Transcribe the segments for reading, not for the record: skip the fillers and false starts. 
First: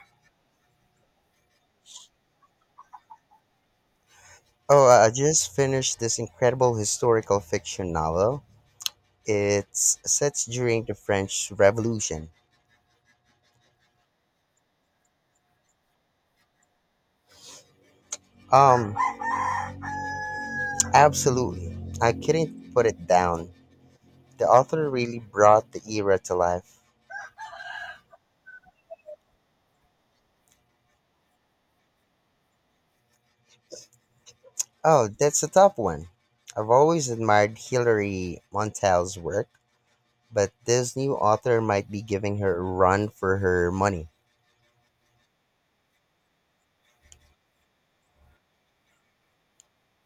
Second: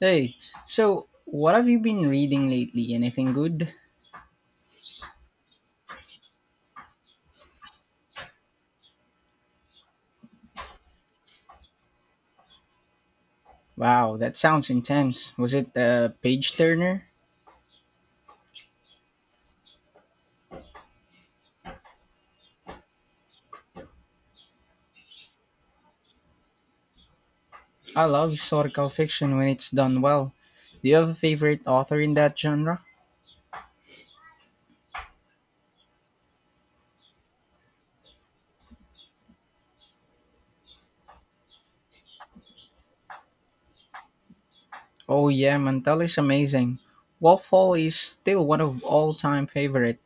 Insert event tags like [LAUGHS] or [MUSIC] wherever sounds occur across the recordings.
Hey, so what have you been reading lately? Anything good? Oh, I just finished this incredible historical fiction novel. It's set during the French Revolution. Wow, that sounds intense. Was it a page turner? Um, Absolutely. I couldn't put it down. The author really brought the era to life. I love historical fiction when it's done well. Do you have a favorite author in that genre? Oh, that's a tough one. I've always admired Hilary Mantel's work, but this new author might be giving her a run for her money. Oh yeah, Mantel is amazing. Wolf Hall is still one of all-time favorite.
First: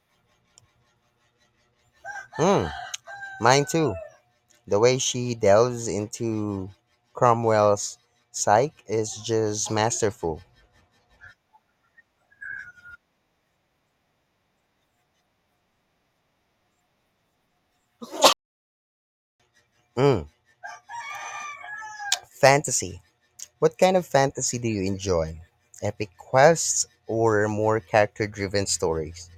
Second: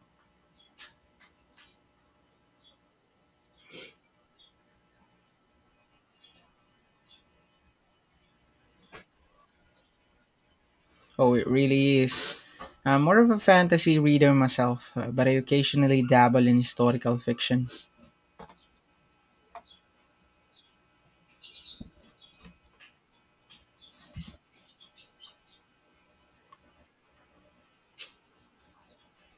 Hmm, mine too. The way she delves into Cromwell's psyche is just masterful. Oh, it really is. I'm more of a fantasy reader myself, but I occasionally dabble in historical fiction. Mm. Fantasy. What kind of fantasy do you enjoy? Epic quests or more character driven stories?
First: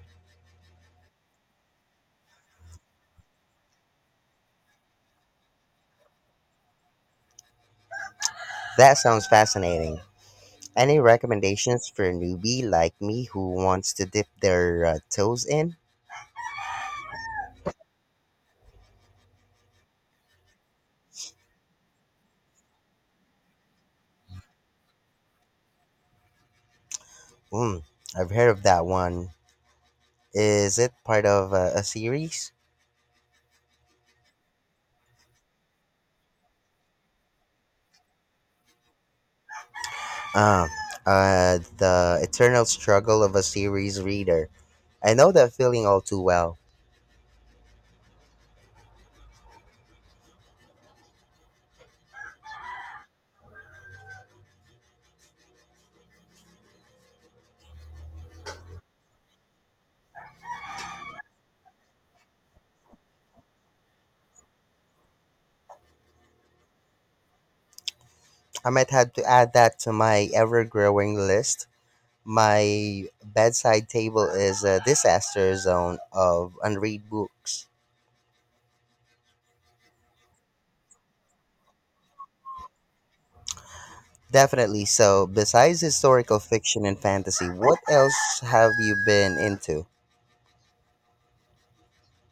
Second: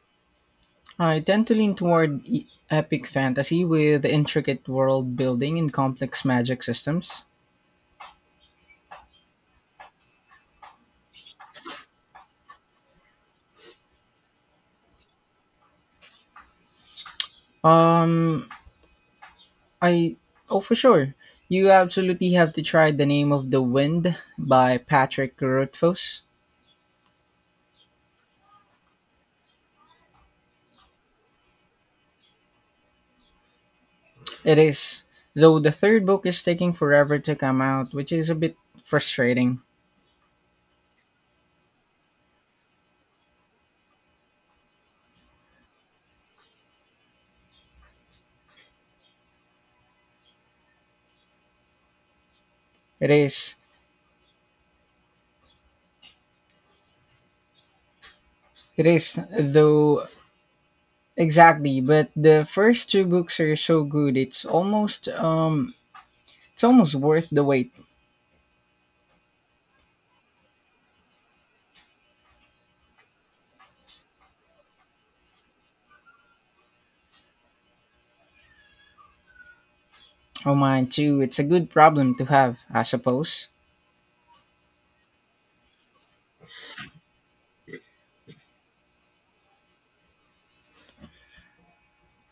I tend to lean toward epic fantasy with intricate world building and complex magic systems. That sounds fascinating. Any recommendations for a newbie like me who wants to dip their toes in? Um, I Oh for sure, you absolutely have to try The Name of the Wind by Patrick Rothfuss. Mm, I've heard of that one. Is it part of a series? It is, though the third book is taking forever to come out, which is a bit frustrating. Um, the eternal struggle of a series reader. I know that feeling all too well. It is, it is though exactly, but the first two books are so good. It's almost worth the wait. I might have to add that to my ever growing list. My bedside table is a disaster zone of unread books. Oh, mine too. It's a good problem to have, I suppose. Definitely. So, besides historical fiction and fantasy, what else have you been into?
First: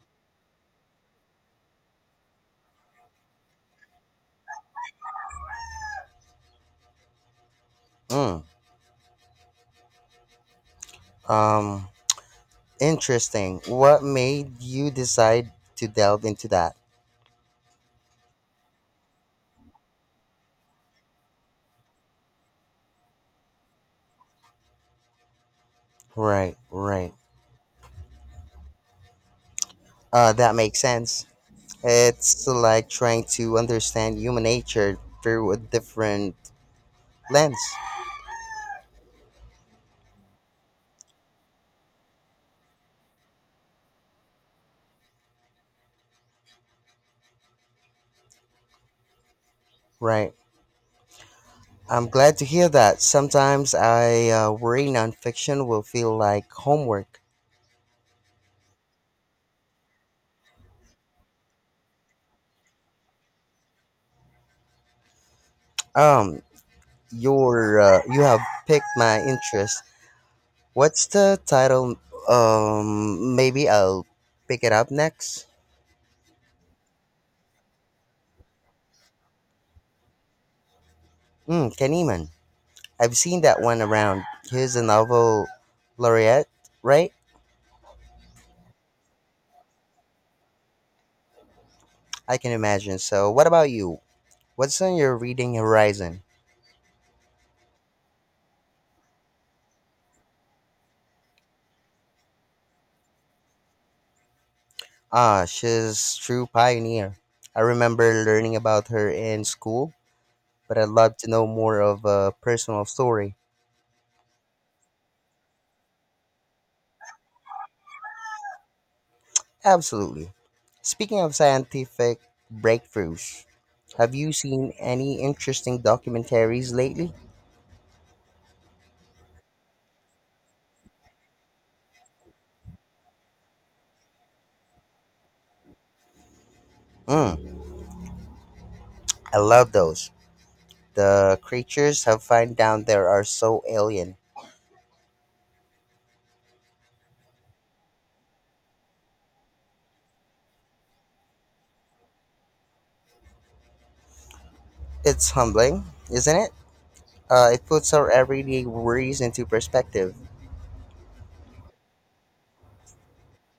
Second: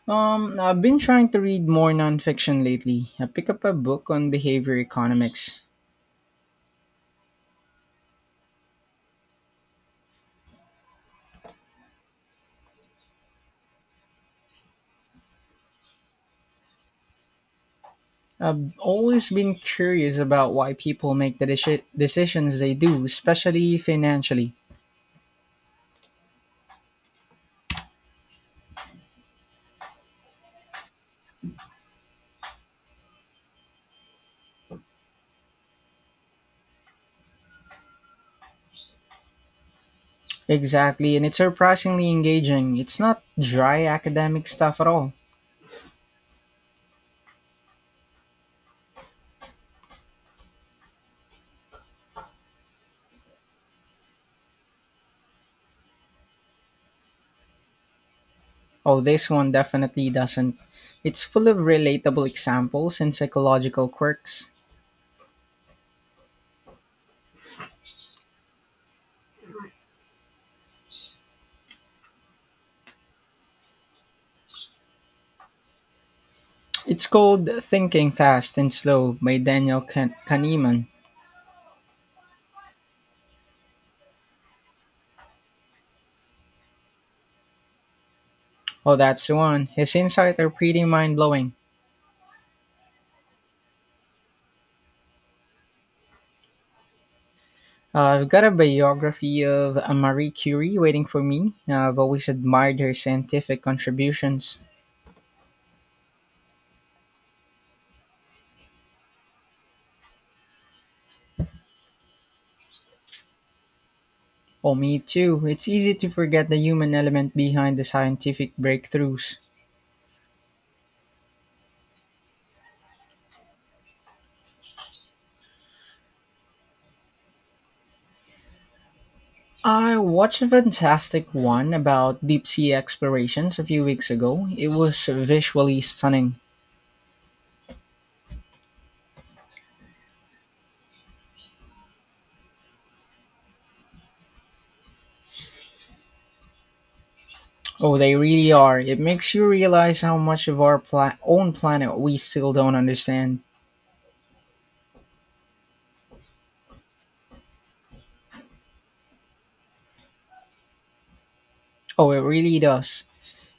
I've been trying to read more nonfiction lately. I picked up a book on behavior economics. Mm, um, Interesting. What made you decide to delve into that? I've always been curious about why people make the decisions they do, especially financially. Right, right. That makes sense. It's like trying to understand human nature through a different lens. Exactly, and it's surprisingly engaging. It's not dry academic stuff at all. Right. I'm glad to hear that. Sometimes I worry nonfiction will feel like homework. Oh, this one definitely doesn't. It's full of relatable examples and psychological quirks. Um, your you have picked my interest. What's the title? Maybe I'll pick it up next. It's called Thinking Fast and Slow by Daniel Kahneman. Mm, Kahneman. I've seen that one around. He's a novel laureate, right? Oh, that's the one. His insights are pretty mind blowing. I can imagine. So, what about you? What's on your reading horizon? I've got a biography of Marie Curie waiting for me. I've always admired her scientific contributions. Ah, she's true pioneer. I remember learning about her in school, but I'd love to know more of a personal story. Oh, me too. It's easy to forget the human element behind the scientific breakthroughs. Absolutely. Speaking of scientific breakthroughs, have you seen any interesting documentaries lately? I watched a fantastic one about deep sea explorations a few weeks ago. It was visually stunning. Mm, I love those. The creatures have found down there are so alien. Oh, they really are. It makes you realize how much of our own planet we still don't understand. It's humbling, isn't it? It puts our everyday worries into perspective. Oh, it really does.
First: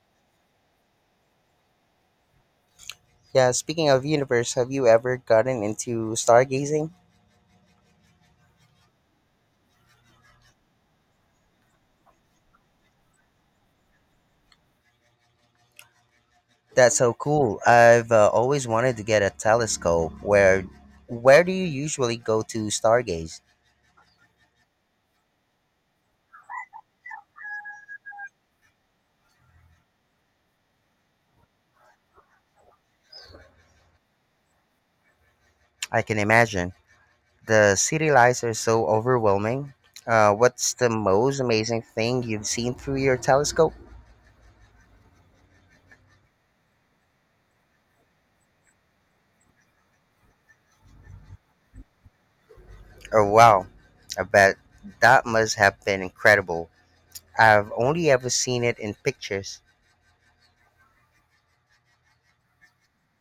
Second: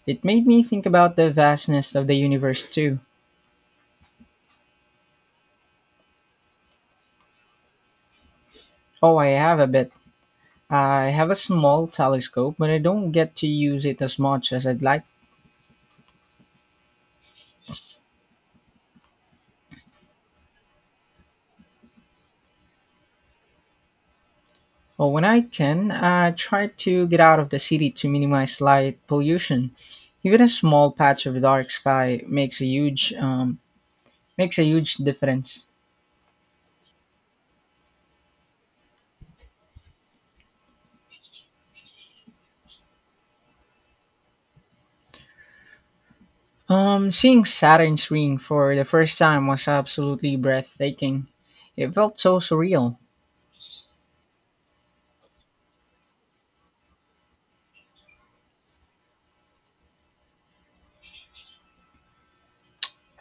It made me think about the vastness of the universe, too. Yeah, speaking of universe, have you ever gotten into stargazing? Oh, I have a bit. I have a small telescope, but I don't get to use it as much as I'd like. That's so cool. I've always wanted to get a telescope. Where do you usually go to stargaze? Oh, when I can, I try to get out of the city to minimize light pollution. Even a small patch of dark sky makes a huge difference. I can imagine. The city lights are so overwhelming. What's the most amazing thing you've seen through your telescope? Seeing Saturn's ring for the first time was absolutely breathtaking. It felt so surreal. Oh wow. I bet that must have been incredible. I've only ever seen it in pictures.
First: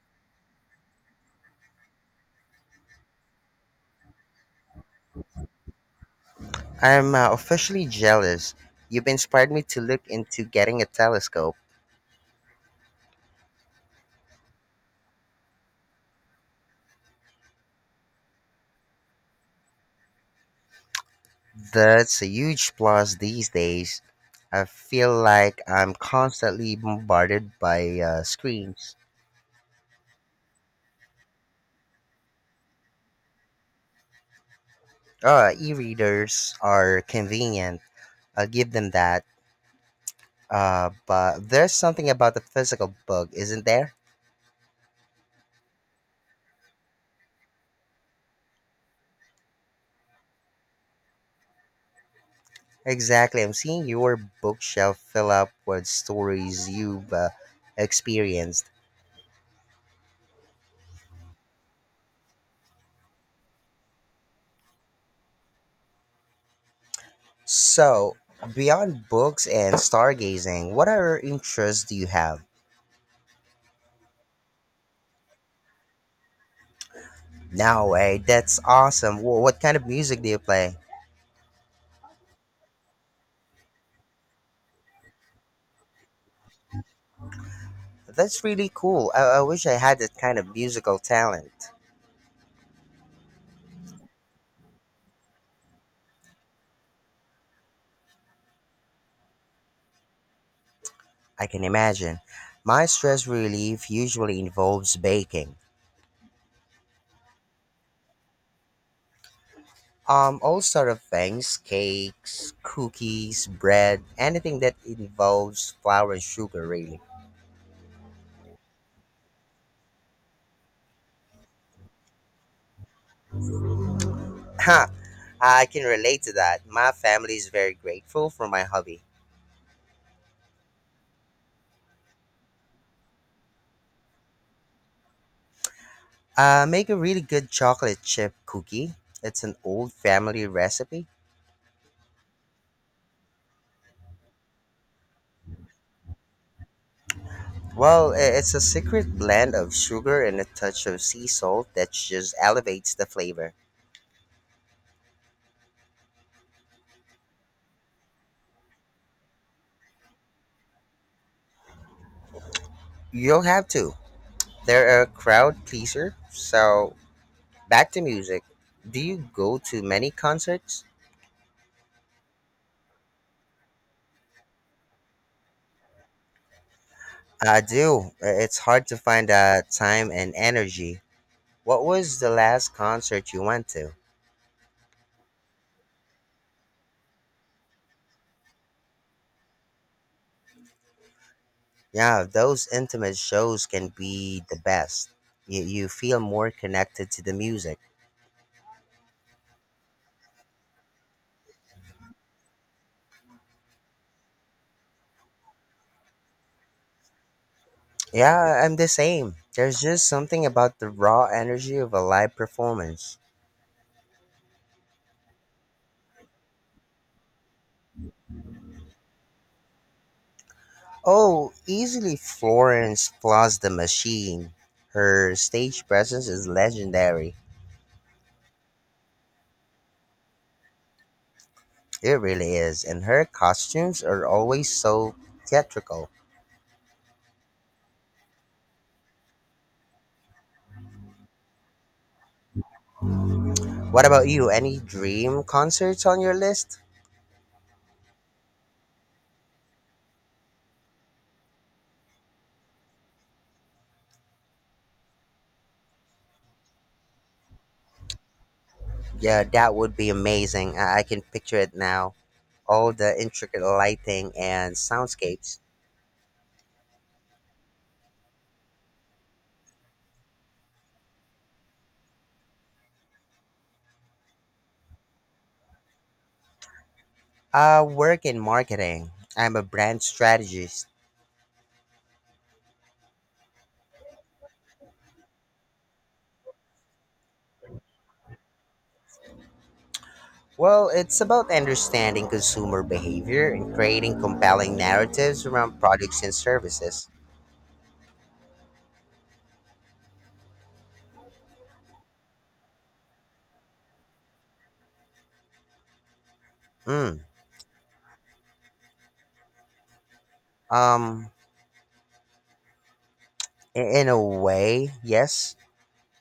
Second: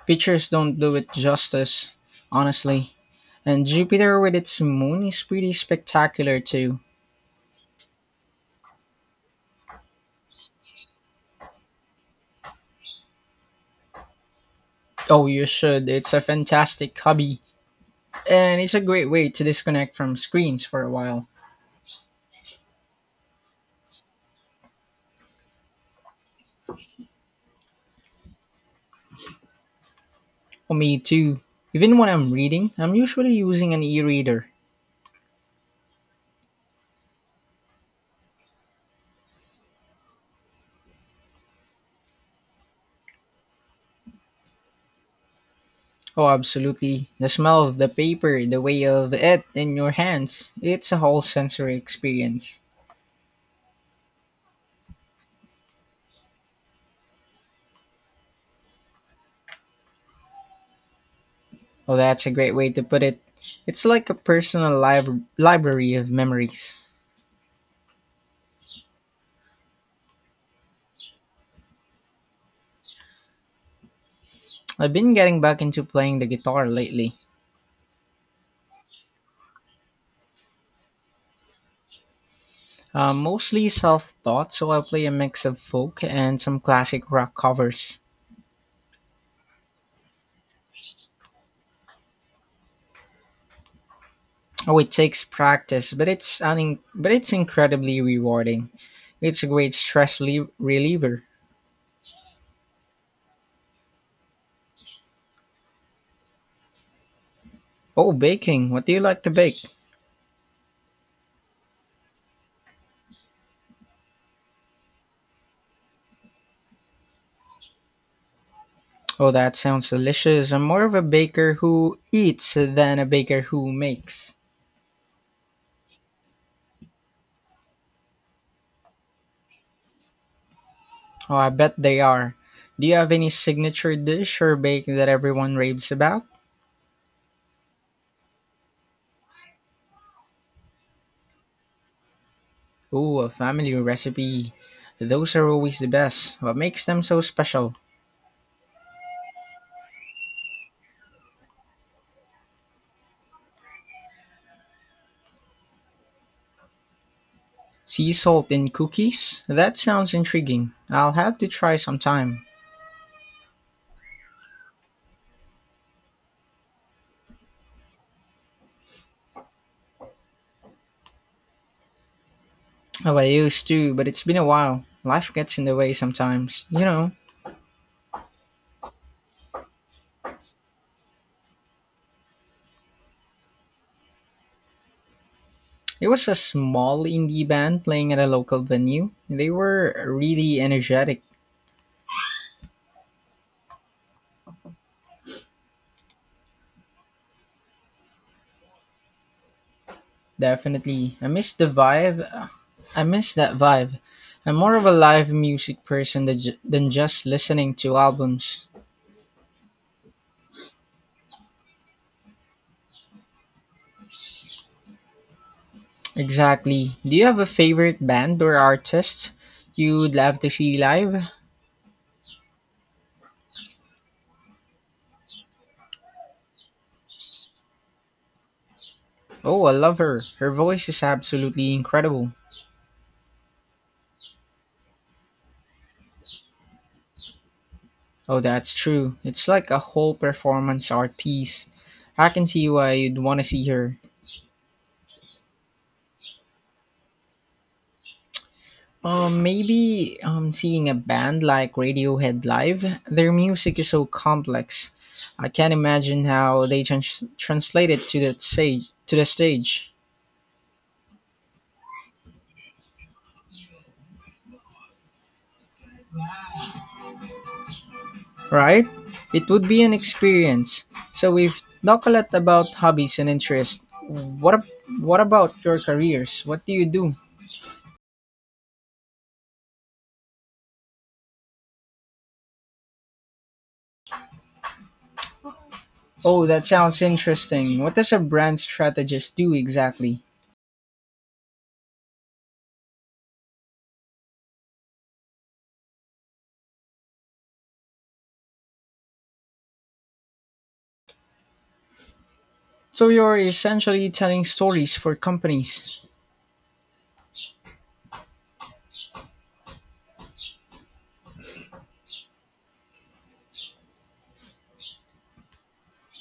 Pictures don't do it justice, honestly. And Jupiter with its moon is pretty spectacular too. I'm officially jealous. You've inspired me to look into getting a telescope. Oh, you should. It's a fantastic hobby. And it's a great way to disconnect from screens for a while. That's a huge plus these days. I feel like I'm constantly bombarded by screens. Oh, me too. Even when I'm reading, I'm usually using an e reader. E-readers are convenient. I'll give them that. But there's something about the physical book, isn't there? Oh, absolutely. The smell of the paper, the way of it in your hands, it's a whole sensory experience. Exactly. I'm seeing your bookshelf fill up with stories you've experienced. Oh, that's a great way to put it. It's like a personal library of memories. So, beyond books and stargazing, what other interests do you have? I've been getting back into playing the guitar lately. No way. That's awesome. What kind of music do you play? Mostly self-taught, so I play a mix of folk and some classic rock covers. That's really cool. I wish I had that kind of musical talent. Oh, it takes practice, but but it's incredibly rewarding. It's a great reliever. I can imagine. My stress relief usually involves baking. Oh, baking. What do you like to bake? All sort of things, cakes, cookies, bread, anything that involves flour and sugar, really. [LAUGHS] Oh, that sounds delicious. I'm more of a baker who eats than a baker who makes. Ha! I can relate to that. My family is very grateful for my hobby. Oh, I bet they are. Do you have any signature dish or bake that everyone raves about? I make a really good chocolate chip cookie. It's an old family recipe. Ooh, a family recipe. Those are always the best. What makes them so special? Well, it's a secret blend of sugar and a touch of sea salt that just elevates the flavor. Sea salt in cookies? That sounds intriguing. I'll have to try sometime. You'll have to. They're a crowd pleaser. So, back to music. Do you go to many concerts? Oh, I used to, but it's been a while. Life gets in the way sometimes. You know, I do. It's hard to find time and energy. What was the last concert you went to? it was a small indie band playing at a local venue. They were really energetic. Yeah, those intimate shows can be the best. You feel more connected to the music. Definitely. I miss the vibe I miss that vibe. I'm more of a live music person than than just listening to Yeah, albums. I'm the same. There's just something about the raw energy of a live performance. Exactly. Do you have a favorite band or artist you'd love to see live? Oh, easily Florence plus the machine. Her stage presence is legendary. Oh, I love her. Her voice is absolutely It incredible. really is, and her costumes are always so theatrical. Oh, that's true. It's like a whole performance art piece. I can see why you'd want to see her. What about you? Any dream concerts on your list? Maybe seeing a band like Radiohead live, their music is so complex. I can't imagine how they translate it to the stage. Yeah, that would be amazing. I can picture it now. All the intricate lighting and soundscapes. Right? It would be an experience. So we've talked a lot about hobbies and interests. What ab- What about your careers? What do you do? I work in marketing. I'm a brand strategist. Oh, that sounds interesting. What does a brand strategist do exactly? Well, it's about understanding consumer behavior and creating compelling narratives around products and services. So you're essentially telling stories for companies. Mm, um, in a way, yes.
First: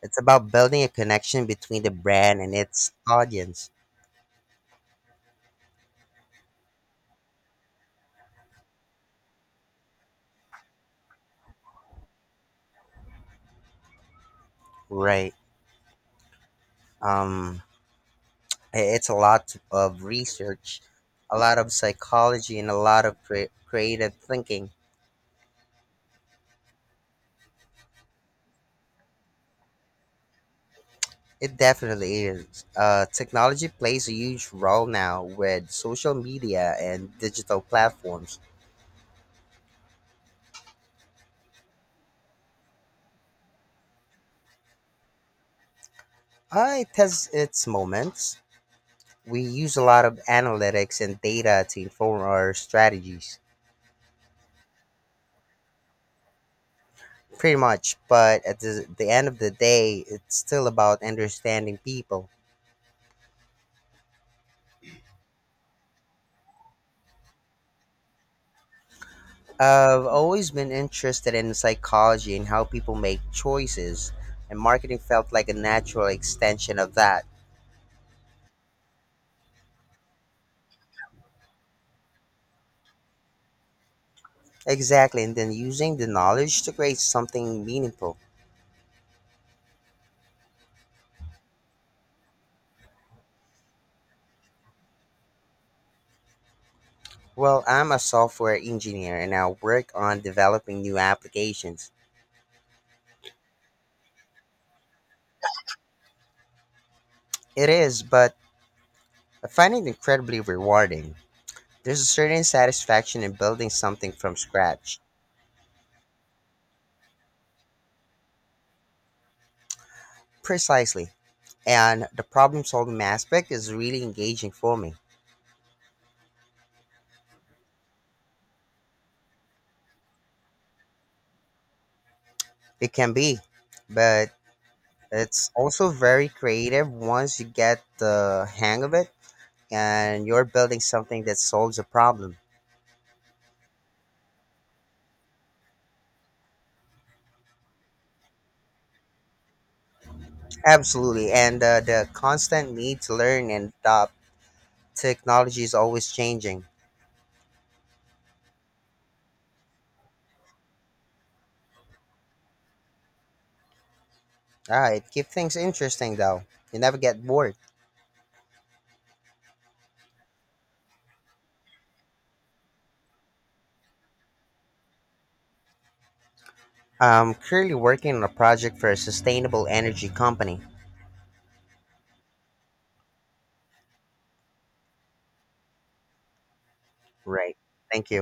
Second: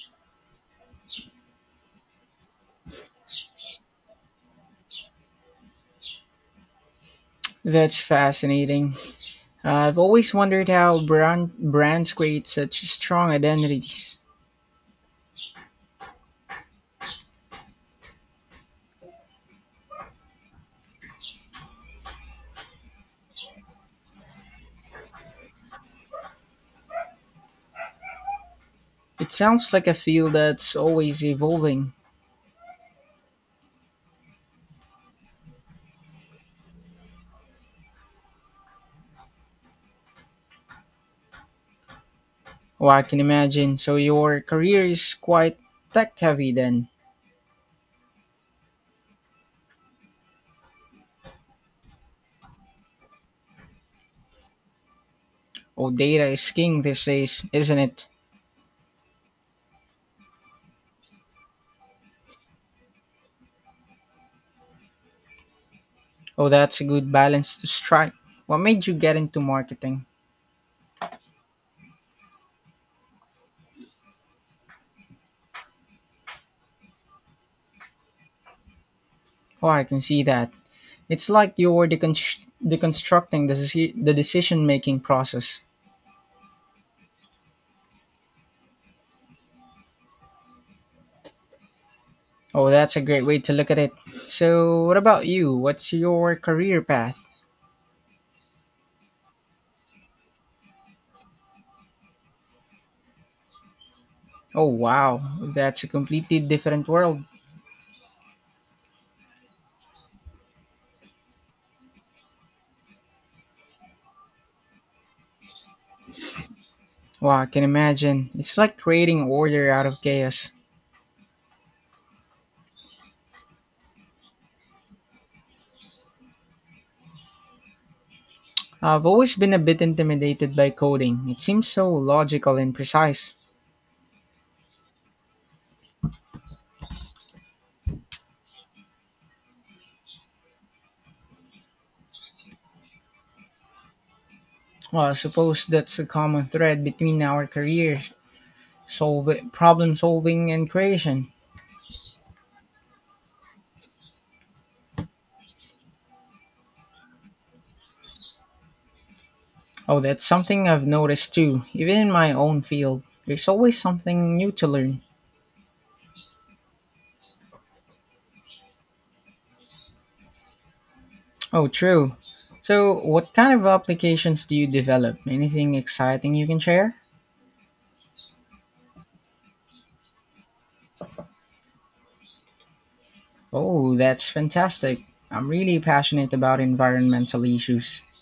It's about building a connection between the brand and its audience. That's fascinating. I've always wondered how brands create such strong identities. Right. Um, it's a lot of research, a lot of psychology, and a lot of creative thinking. It sounds like a field that's always It evolving. definitely is. Technology plays a huge role now with social media and digital platforms. Oh, I can imagine. So your career is quite tech heavy then. It has its moments. We use a lot of analytics and data to inform our strategies, Oh, data is king these days, pretty isn't much. it? But at the end of the day, it's still about understanding people. Oh, that's a good balance to strike. What made you get into I've marketing? always been interested in psychology and how people make choices, and marketing felt like a natural extension of that. Oh, I can see that. It's like you're deconstructing the decision making Exactly, and then process. using the knowledge to create something meaningful. Oh, that's a great way to look at it. So, what about you? What's your career path? Well, I'm a software engineer and I work on developing new applications. Oh wow, that's a completely different world. It is, but I find it incredibly rewarding. There's a certain satisfaction in building something from scratch. Wow, I can imagine. It's like creating order out of chaos. Precisely. And the problem solving aspect is really engaging for me. I've always been a bit intimidated by coding. It seems so logical and It can precise. be, but it's also very creative once you get the hang of it and you're building something that solves a problem. Well, I suppose that's a common thread between our careers, solve problem solving and creation. Absolutely. And the constant need to learn and adopt technology is always changing. Oh, that's something I've noticed too. Even in my own field, there's always something new to Ah, learn. it keeps things interesting though. You never get bored. Oh, true. So, what kind of applications do you develop? Anything exciting you can share? I'm currently working on a project for a sustainable energy company. Oh, that's fantastic. I'm really passionate about environmental Right. issues. Thank you.